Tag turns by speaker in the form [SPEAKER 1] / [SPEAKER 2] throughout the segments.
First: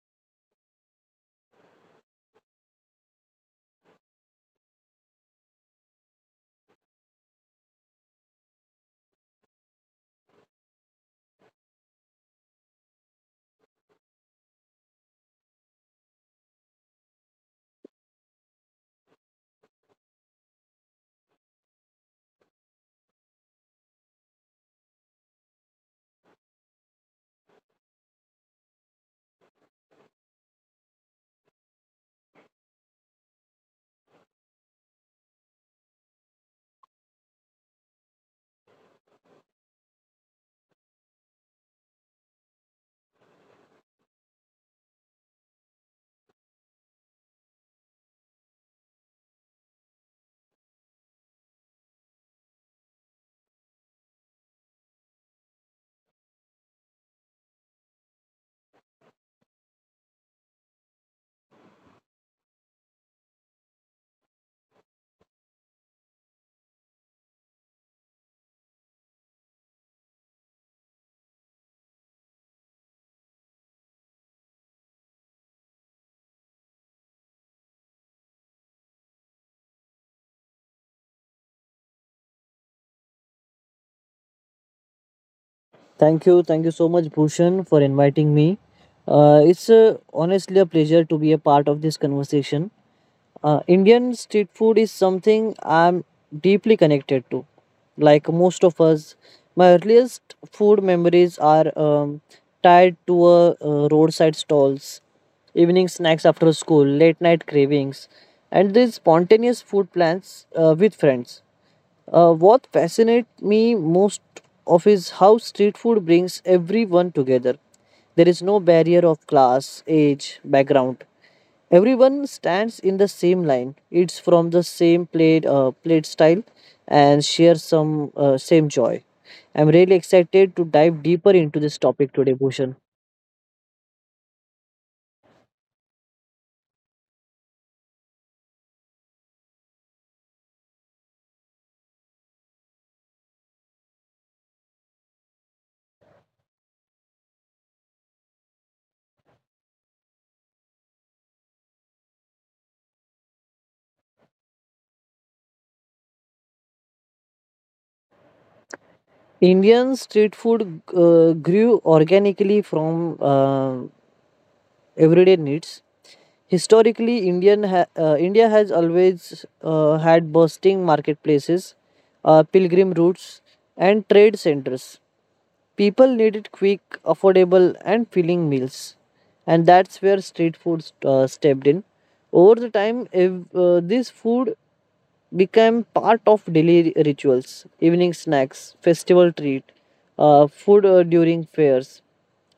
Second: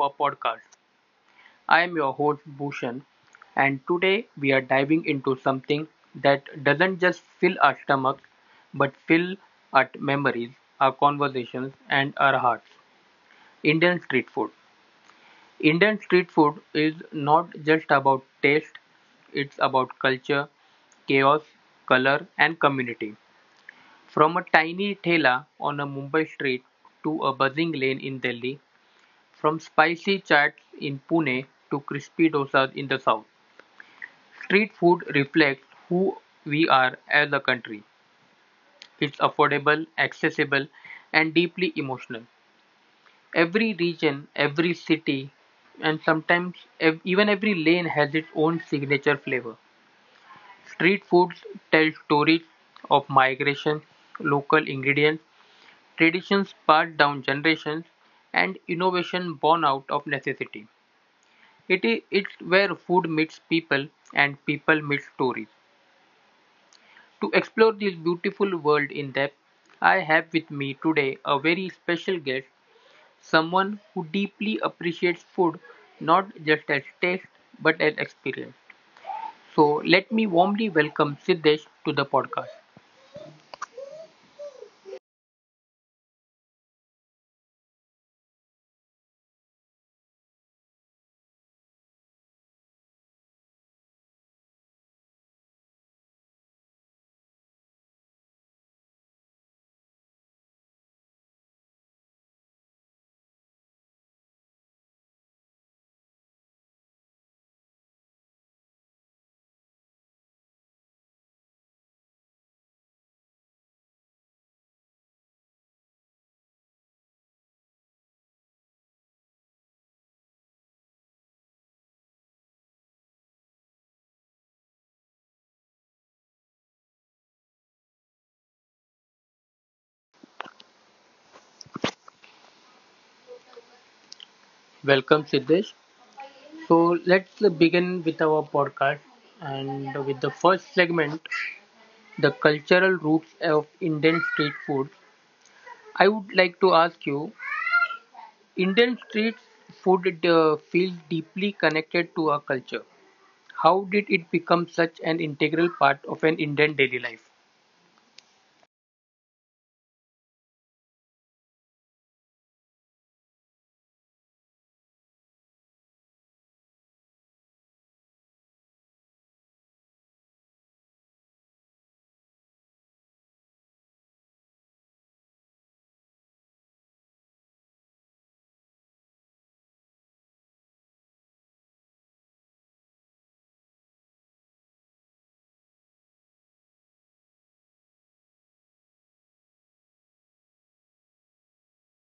[SPEAKER 1] our podcast. I am your host, Bhushan, and today we are diving into something that doesn't just fill our stomachs but fill our memories, our conversations, and our hearts Indian street food. Indian street food is not just about taste, it's about culture, chaos, color, and community. From a tiny thela on a Mumbai street to a buzzing lane in Delhi, from spicy chaats in Pune to crispy dosas in the south, street food reflects who we are as a country. It's affordable, accessible, and deeply emotional. Every region, every city, and sometimes even every lane has its own signature flavor. Street foods tell stories of migration, local ingredients, traditions passed down generations, and innovation born out of necessity. It's where food meets people and people meet stories. To explore this beautiful world in depth, I have with me today a very special guest, someone who deeply appreciates food not just as taste but as experience. So let me warmly welcome Siddesh to the podcast.
[SPEAKER 2] Thank you. Thank you so much, Bhushan, for inviting me. It's honestly a pleasure to be a part of this conversation. Indian street food is something I'm deeply connected to. Like most of us, my earliest food memories are tied to roadside stalls, evening snacks after school, late night cravings, and these spontaneous food plans with friends. What fascinates me most of is how street food brings everyone together. There is no barrier of class, age, background. Everyone stands in the same line. It's from the same plate, plate style, and share some same joy. I'm really excited to dive deeper into this topic today, Bhushan.
[SPEAKER 1] Welcome Siddesh. So let's begin with our podcast and with the first segment the cultural roots of Indian street food. I would like to ask you, Indian street food feels deeply connected to our culture. How did it become such an integral part of an Indian daily life?
[SPEAKER 2] Indian street food grew organically from everyday needs. Historically, India has always had bustling marketplaces, pilgrim routes, and trade centers. People needed quick, affordable, and filling meals, and that's where street food stepped in. Over the time, this food became part of daily rituals, evening snacks, festival treat, food during fairs.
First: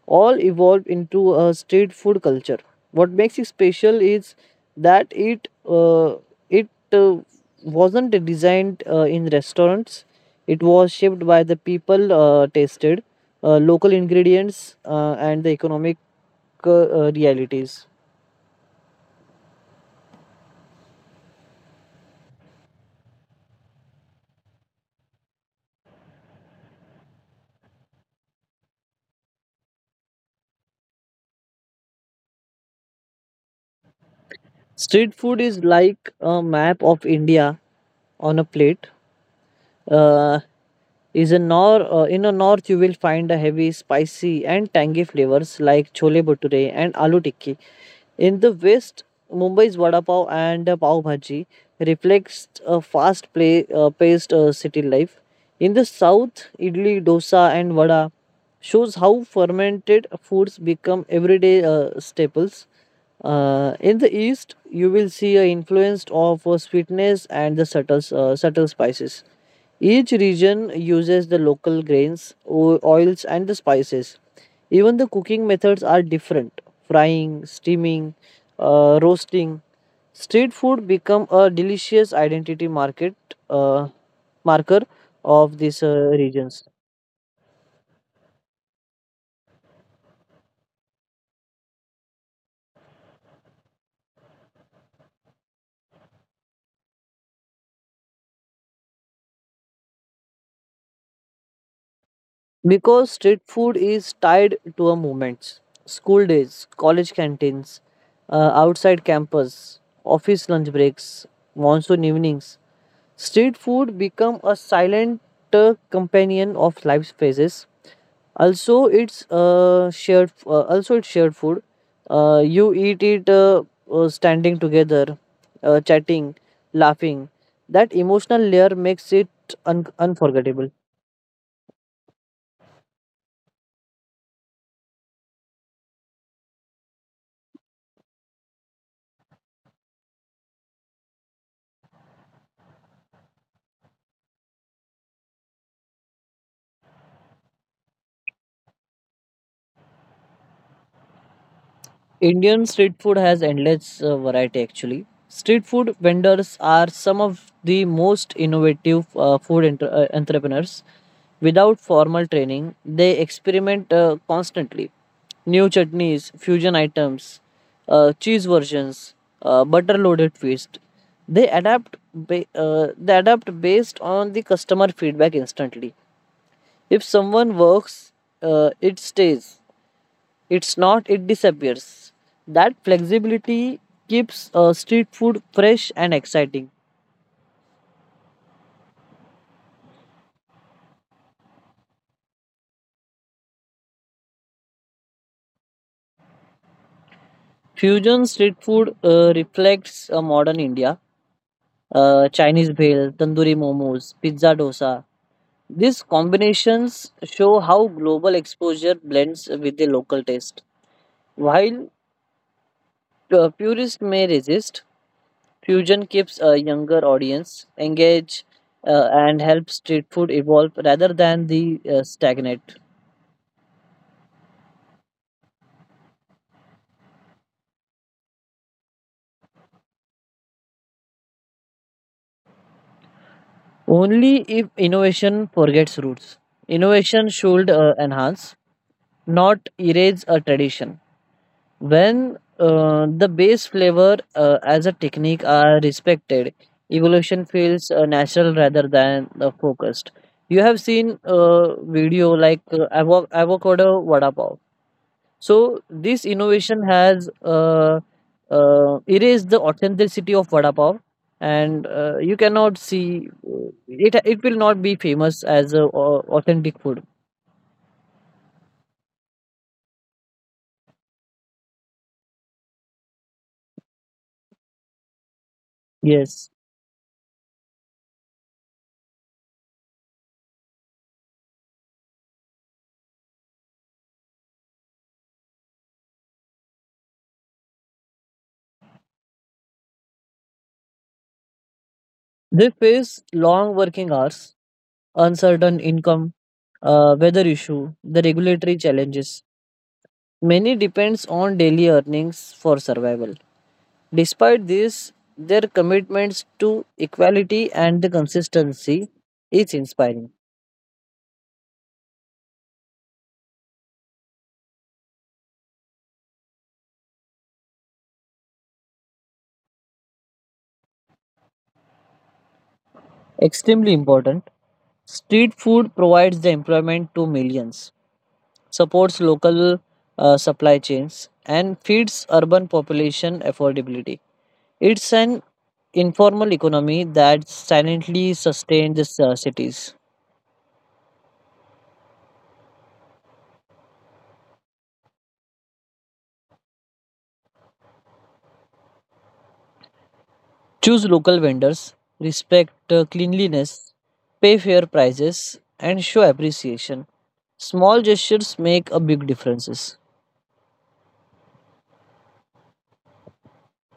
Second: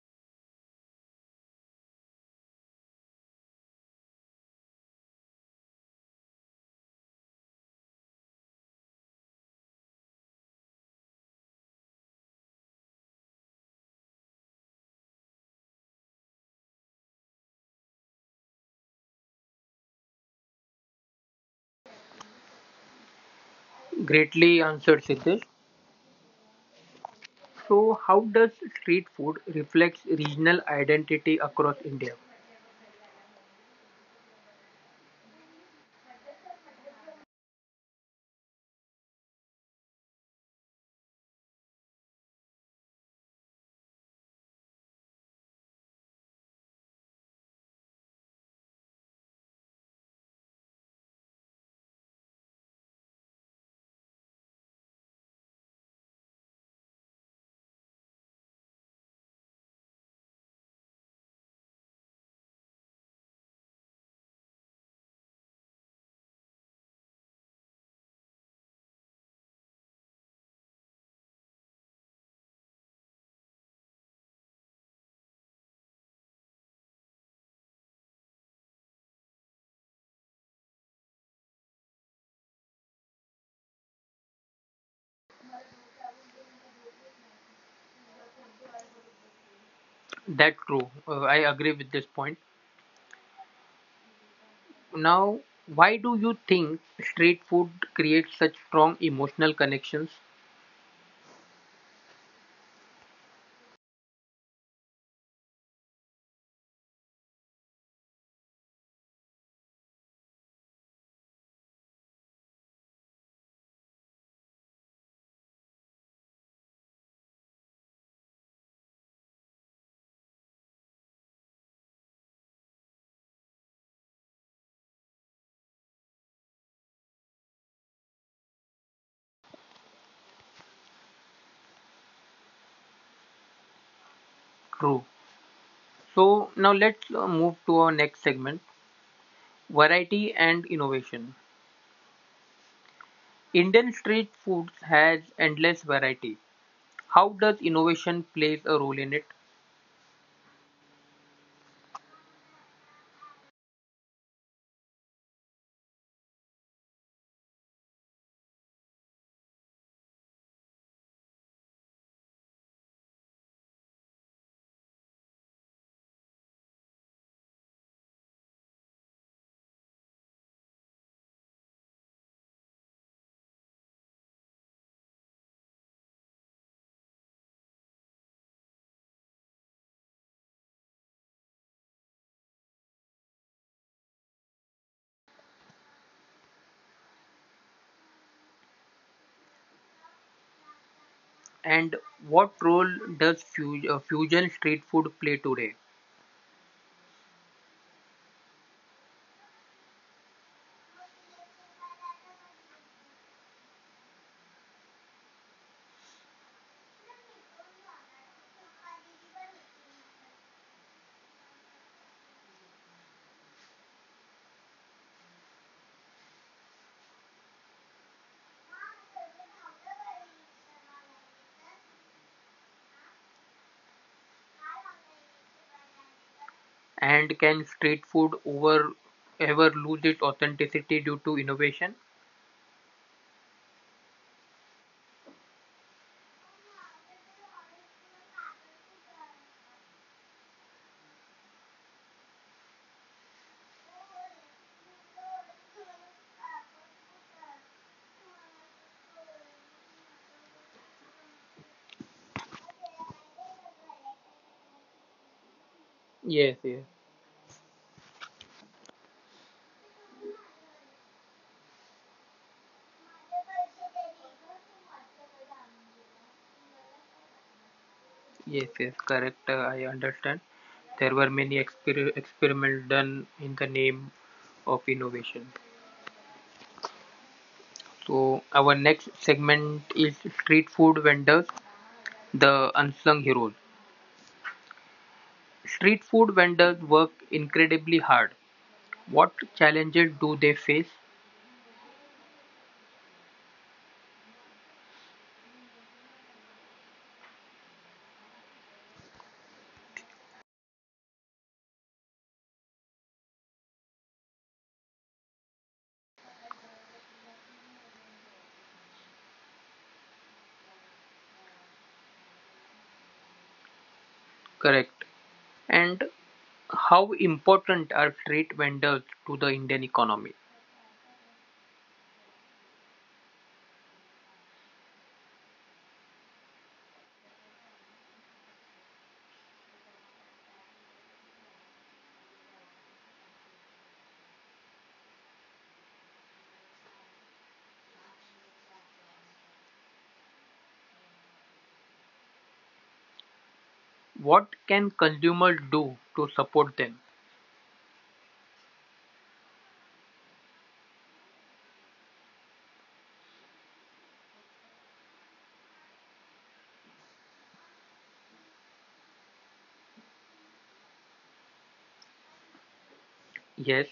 [SPEAKER 2] All evolved into a street food culture. What makes it special is that it wasn't designed in restaurants. It was shaped by the people tasted, local ingredients, and the economic realities.
[SPEAKER 1] Greatly answered, Siddesh. So, how does street food reflects regional identity across India?
[SPEAKER 2] Street food is like a map of India on a plate. Uh, is a nor In a north, you will find a heavy spicy and tangy flavors like chole bhature and aloo tikki. In the west, Mumbai's vada pav and pav bhaji reflects a fast play paced city life. In the south, idli, dosa, and vada shows how fermented foods become everyday staples. In the east, you will see an influence of sweetness and the subtle spices. Each region uses the local grains, oils, and the spices. Even the cooking methods are different: frying, steaming, roasting. Street food become a delicious identity market marker of these regions,
[SPEAKER 1] That's true. I agree with this point. Now, why do you think street food creates such strong emotional connections?
[SPEAKER 2] because street food is tied to a movement. School days, college canteens, outside campus, office lunch breaks, monsoon evenings. Street food become a silent companion of life spaces. Also, it's shared food. You eat it standing together, chatting, laughing. That emotional layer makes it unforgettable.
[SPEAKER 1] True. So now let's move to our next segment, variety and innovation. Indian street foods has endless variety. How does innovation plays a role in it?
[SPEAKER 2] Indian street food has endless variety actually. Street food vendors are some of the most innovative uh, food entrepreneurs. Without formal training, they experiment constantly. New chutneys, fusion items, cheese versions, butter loaded feast. They adapt based on the customer feedback instantly. If someone works, it stays. It's not, it disappears. That flexibility keeps street food fresh and exciting.
[SPEAKER 1] And what role does fusion street food play today?
[SPEAKER 2] Fusion street food reflects modern India. Chinese bhel, tandoori momos, pizza dosa. These combinations show how global exposure blends with the local taste. While purists may resist, fusion keeps a younger audience engaged and helps street food evolve rather than the stagnate.
[SPEAKER 1] And can street food over ever lose its authenticity due to innovation?
[SPEAKER 2] Only if innovation forgets roots. Innovation should enhance, not erase a tradition. When the base flavor as a technique are respected, evolution feels natural rather than focused. You have seen a video like avocado vada pav. So this
[SPEAKER 1] Yes,
[SPEAKER 2] innovation
[SPEAKER 1] yes,
[SPEAKER 2] has erased the authenticity of vada pav, and you cannot see it. It will not be famous as a authentic food.
[SPEAKER 1] yes, yes. Correct. I understand. There were many experiments done in the name of innovation.
[SPEAKER 2] Yes,
[SPEAKER 1] So our next segment is street food vendors, the unsung heroes. Street food vendors work incredibly hard. What challenges do they face?
[SPEAKER 2] they face long working hours, uncertain income, weather issue, the regulatory challenges. Many depends on daily earnings for survival. Despite this, their commitments to equality and the consistency is inspiring.
[SPEAKER 1] Correct. And how important are street vendors to the Indian economy?
[SPEAKER 2] Extremely important. Street food provides the employment to millions, supports local supply chains, and feeds urban population affordability. It's an informal economy that silently sustains cities.
[SPEAKER 1] What can consumers do to support them?
[SPEAKER 2] Choose local vendors, respect cleanliness, pay fair prices, and show appreciation. Small gestures make a big difference.
[SPEAKER 1] Yes.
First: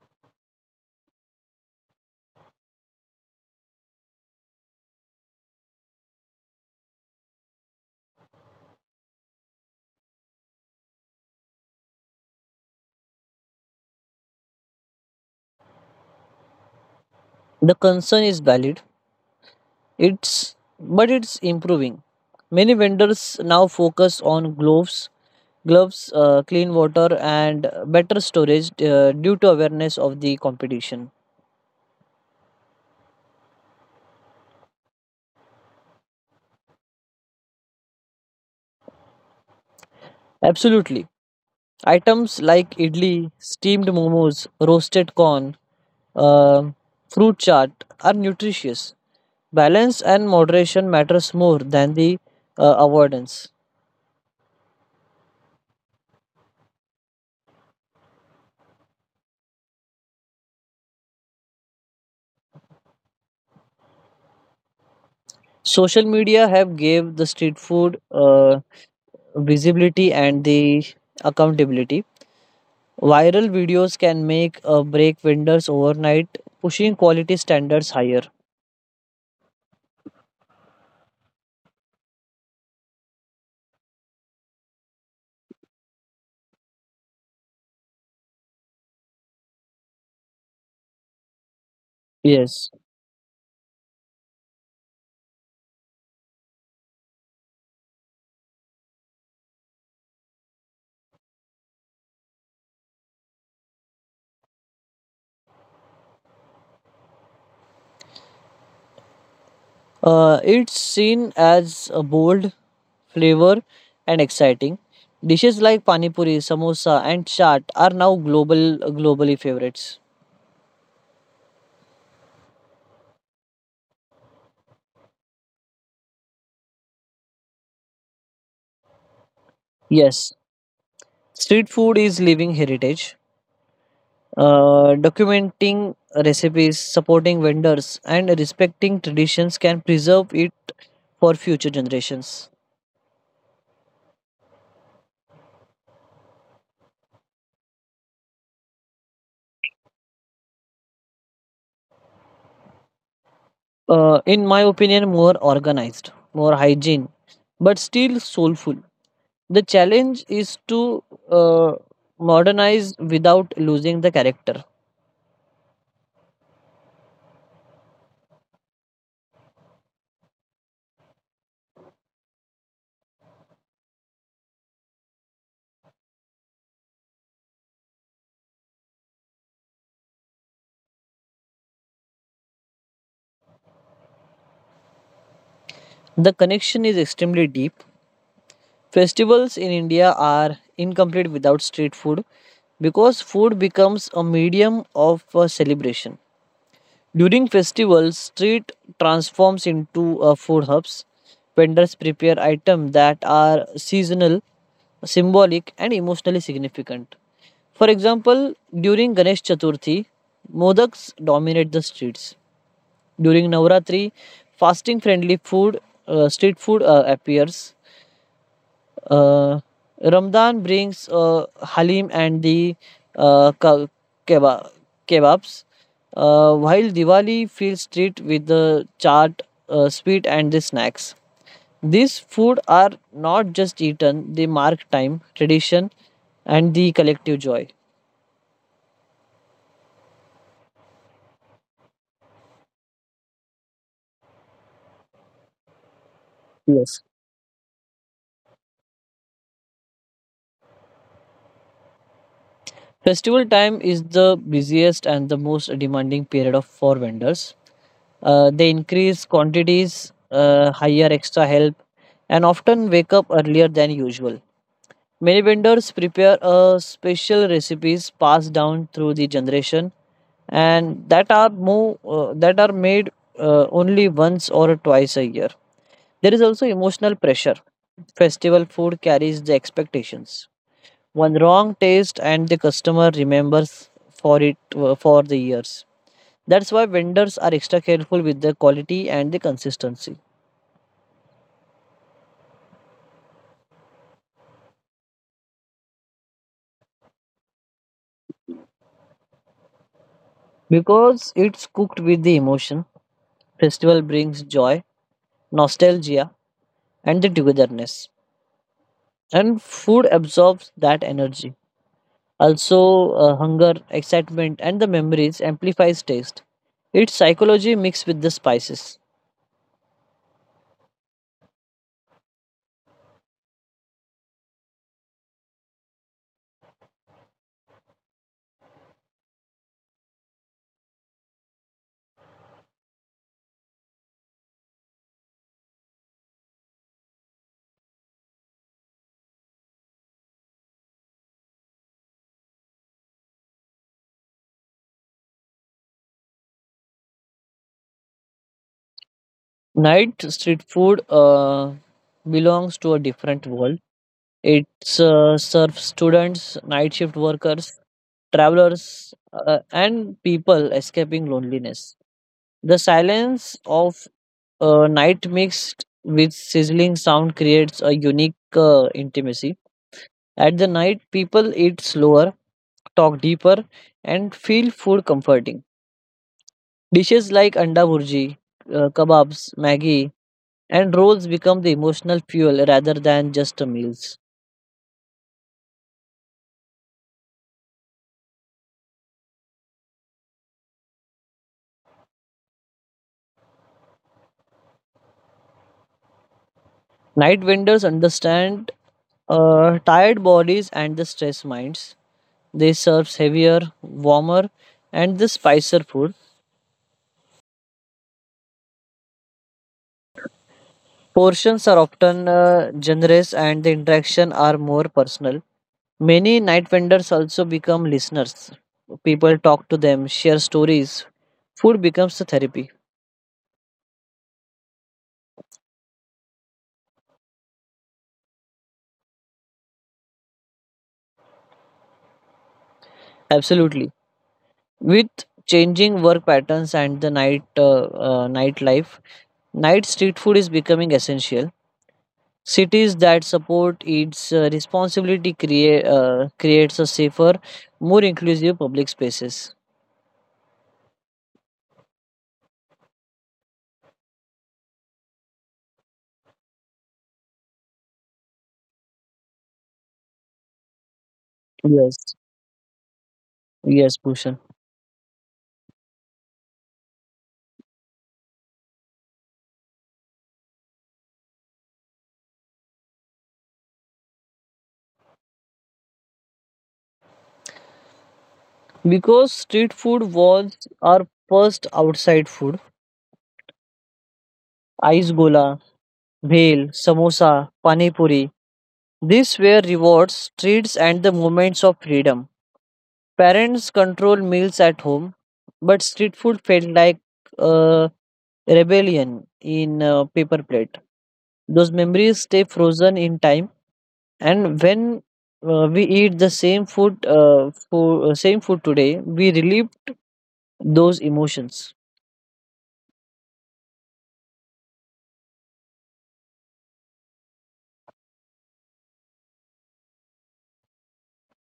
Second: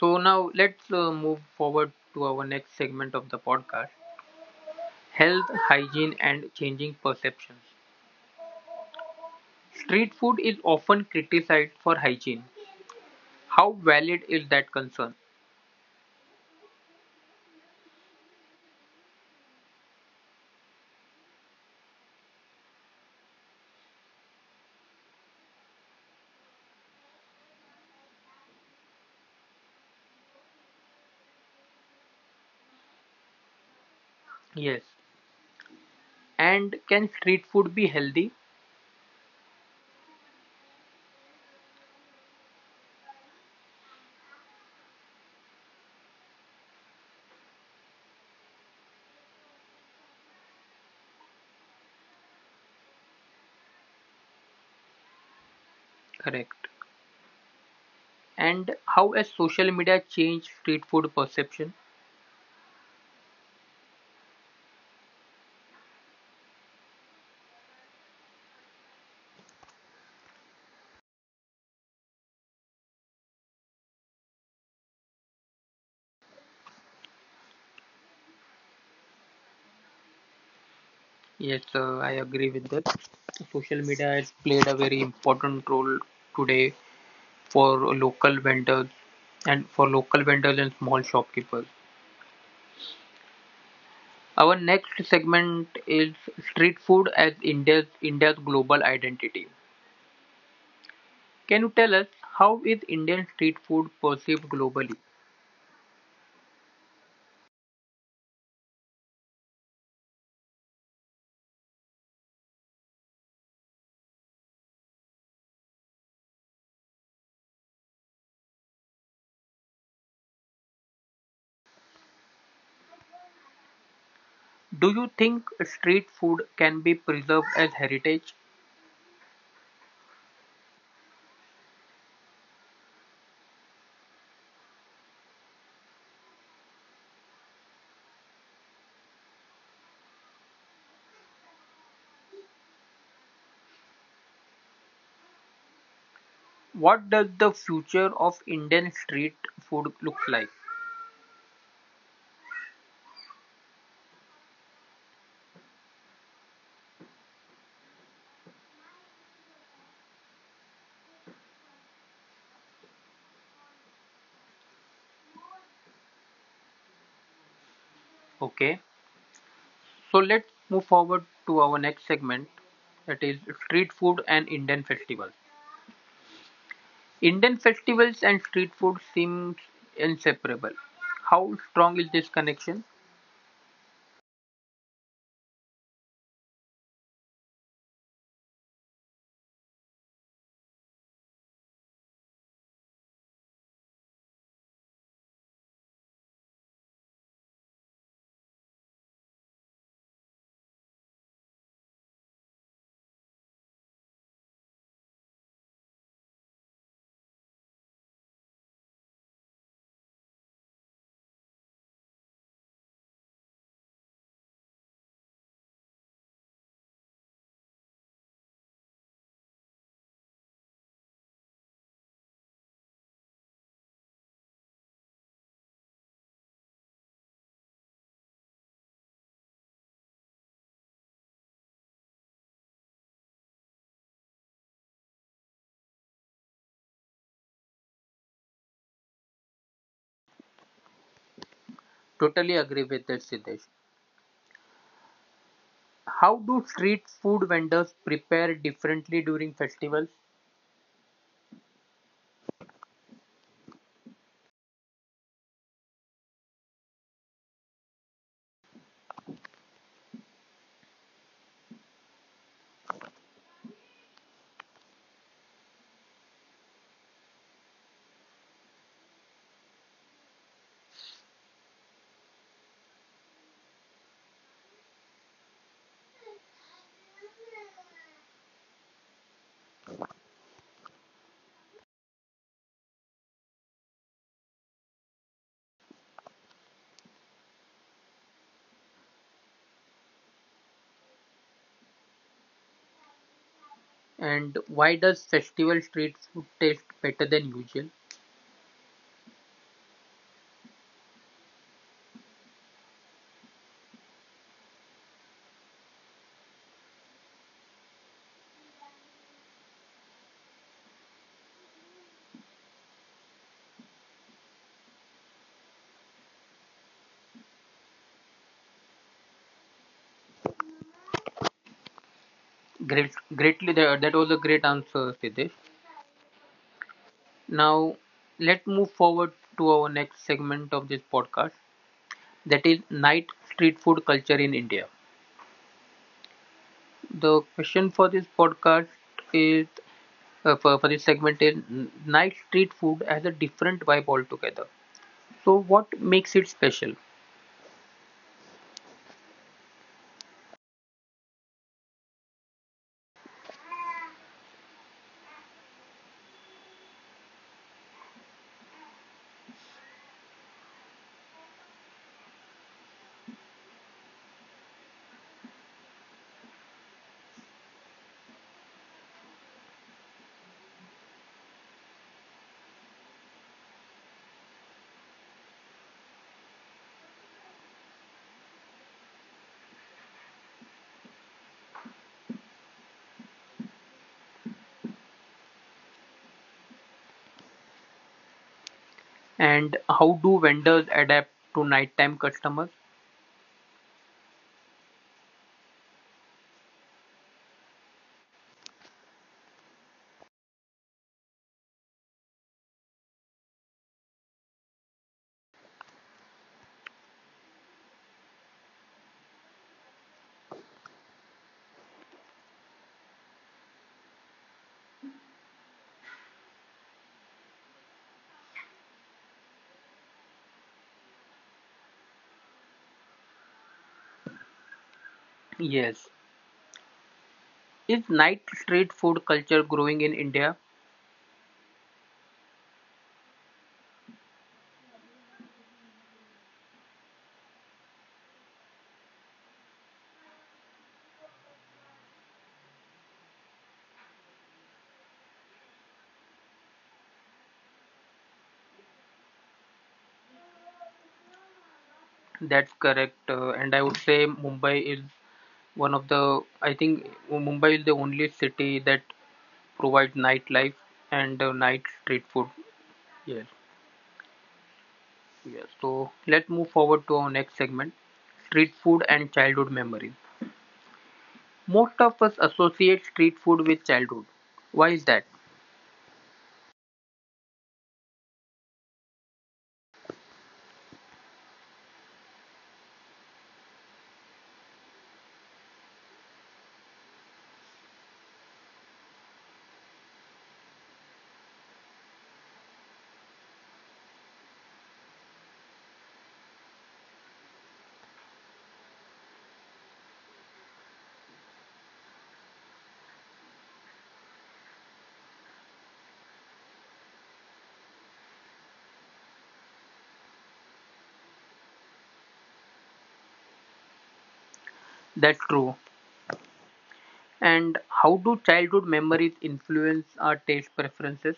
[SPEAKER 1] So now let's move forward to our next segment of the podcast health, hygiene, and changing perceptions. Street food is often criticized for hygiene. How valid is that concern?
[SPEAKER 2] The concern is valid, it's but it's improving. Many vendors now focus on gloves, clean water, and better storage due to awareness of the competition.
[SPEAKER 1] Yes. And can street food be healthy?
[SPEAKER 2] Absolutely, items like idli, steamed momos, roasted corn, uh, fruit chaat are nutritious. Balance and moderation matters more than the avoidance.
[SPEAKER 1] Correct. And how has social media changed street food perception?
[SPEAKER 2] Social media have gave the street food visibility and the accountability. Viral videos can make or break vendors overnight, pushing quality standards higher.
[SPEAKER 1] Yes, I agree with that. Social media has played a very important role today for local vendors and for local vendors and small shopkeepers.
[SPEAKER 2] Yes.
[SPEAKER 1] Our next segment is street food as India's global identity. Can you tell us how is Indian street food perceived globally?
[SPEAKER 2] It's seen as a bold flavor and exciting. Dishes like pani puri, samosa, and chaat are now global globally favorites.
[SPEAKER 1] Do you think street food can be preserved as heritage?
[SPEAKER 2] Yes, street food is living heritage. Documenting recipes, supporting vendors, and respecting traditions can preserve it for future generations.
[SPEAKER 1] What does the future of Indian street food look like?
[SPEAKER 2] In my opinion, more organized, more hygiene, but still soulful. The challenge is to uh, modernize without losing the character.
[SPEAKER 1] Okay, so let's move forward to our next segment, that is street food and Indian festivals. Indian festivals and street food seems inseparable. How strong is this connection?
[SPEAKER 2] The connection is extremely deep. Festivals in India are incomplete without street food because food becomes a medium of celebration. During festivals, street transforms into food hubs. Vendors prepare items that are seasonal, symbolic, and emotionally significant. For example, during Ganesh Chaturthi, modaks dominate the streets. During Navratri, fasting friendly food, street food appears. Uh, Ramadan brings halim and the uh, ka- keba- kebabs, while Diwali fills street with the chaat, sweet, and the snacks. These food are not just eaten; they mark time, tradition, and the collective joy.
[SPEAKER 1] Totally agree with that, Siddesh. How do
[SPEAKER 2] Yes.
[SPEAKER 1] street food vendors prepare differently during festivals?
[SPEAKER 2] Festival time is the busiest and the most demanding period of for vendors. They increase quantities, hire extra help, and often wake up earlier than usual. Many vendors prepare a special recipes passed down through the generation and that are more that are made only once or twice a year. There is also emotional pressure. Festival food carries the expectations. One wrong taste and the customer remembers for it for the years. That's why vendors are extra careful with the quality and the consistency,
[SPEAKER 1] And why does festival street food taste better than usual?
[SPEAKER 2] because it's cooked with the emotion. Festival brings joy, nostalgia, and the togetherness. And food absorbs that energy. Also, hunger, excitement, and the memories amplifies taste. It's psychology mixed with the spices.
[SPEAKER 1] Great, greatly, that that was a great answer, Siddesh. Now, let's move forward to our next segment of this podcast, that is night street food culture in India. The question for this podcast is for this segment is night street food has a different vibe altogether. So, what makes it special?
[SPEAKER 2] Night street food belongs to a different world. It serves students, night shift workers, travelers, and people escaping loneliness. The silence of night mixed with sizzling sound creates a unique intimacy. At the night, people eat slower, talk deeper, and feel food comforting. Dishes like anda burji, kebabs, maggi, and rolls become the emotional fuel rather than just a meals.
[SPEAKER 1] And how do vendors adapt to nighttime customers?
[SPEAKER 2] Night vendors understand tired bodies and the stressed minds. They serve heavier, warmer, and the spicier food. Portions are often generous, and the interaction are more personal. Many night vendors also become listeners. People talk to them, share stories. Food becomes a therapy.
[SPEAKER 1] Yes. Is night street food culture growing in India?
[SPEAKER 2] Absolutely. With changing work patterns and the night nightlife, night street food is becoming essential. Cities that support its responsibility creates a safer, more inclusive public spaces.
[SPEAKER 1] That's correct. And I would say Mumbai is one of the, I think Mumbai is the only city that provides nightlife and night
[SPEAKER 2] Yes,
[SPEAKER 1] street food. Yes.
[SPEAKER 2] yes, Bhushan.
[SPEAKER 1] Yes. So let's move forward to our next segment, street food and childhood memories. Most of us associate street food with childhood. Why is that?
[SPEAKER 2] Because street food was our first outside food. Ice gola, bhel, samosa, pani puri. These were rewards, treats, and the moments of freedom. Parents controlled meals at home, but street food felt like a rebellion in a paper plate. Those memories stay frozen in time, and when we eat the same food, same food today, we relive those emotions.
[SPEAKER 1] That's true. And how do childhood memories influence our taste preferences?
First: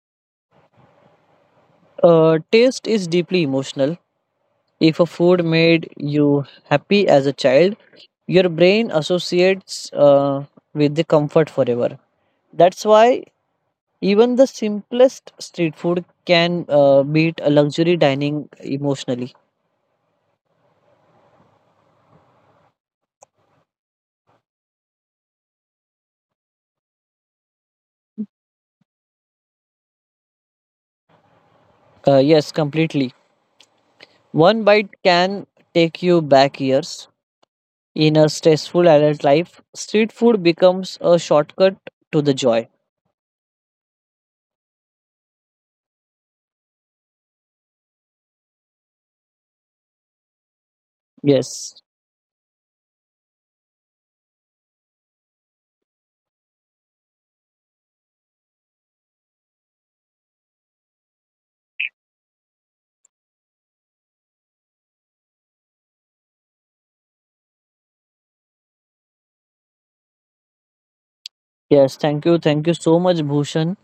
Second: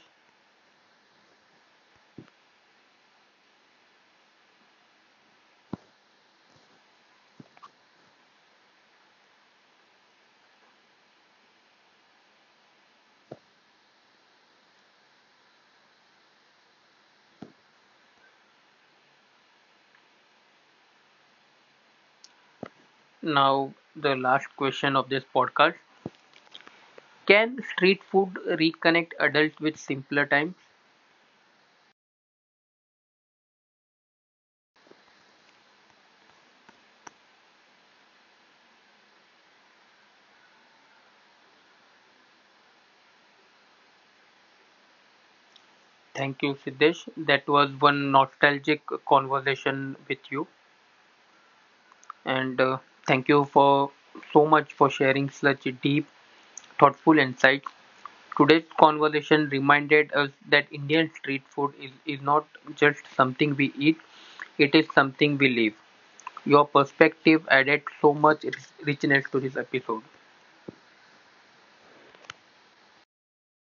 [SPEAKER 2] Taste is deeply emotional. If a food made you happy as a child, your brain associates with the comfort forever. That's why even the simplest street food can beat a luxury dining emotionally.
[SPEAKER 1] Now, the last question of this podcast. Can street food reconnect adults with simpler times?
[SPEAKER 2] Yes, completely. One bite can take you back years. In a stressful adult life, street food becomes a shortcut to the joy.
[SPEAKER 1] Thank you, Siddesh. That was one nostalgic conversation with you.
[SPEAKER 2] Yes.
[SPEAKER 1] And thank you for so much for sharing such deep, thoughtful insights. Today's conversation reminded us that Indian street food is not just something we eat, it is something we live. Your perspective added so much richness to this episode.
[SPEAKER 2] Yes, thank you. Thank you so much, Bhushan.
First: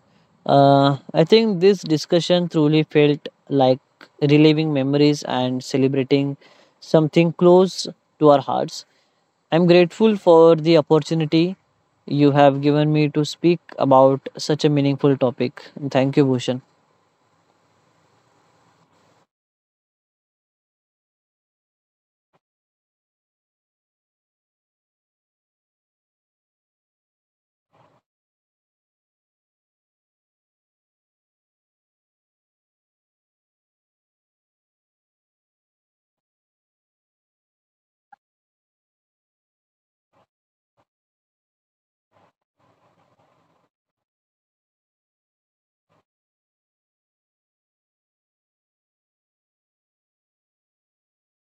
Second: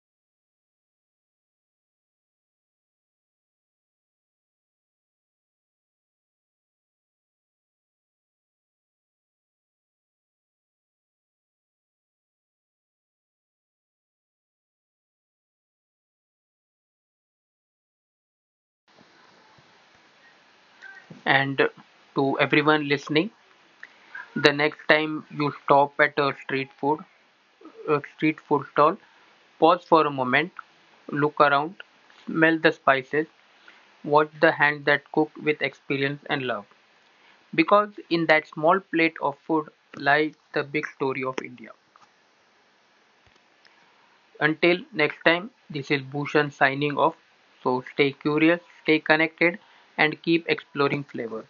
[SPEAKER 2] I think this discussion truly felt like reliving memories and celebrating something close to our hearts. I'm grateful for the opportunity you have given me to speak about such a meaningful topic. Thank you, Bhushan.
[SPEAKER 1] And to everyone listening, the next time you stop at a street food stall, pause for a moment, look around, smell the spices, watch the hand that cooked with experience and love. Because in that small plate of food lies the big story of India. Until next time, this is Bhushan signing off. So stay curious, stay connected, and keep exploring flavor.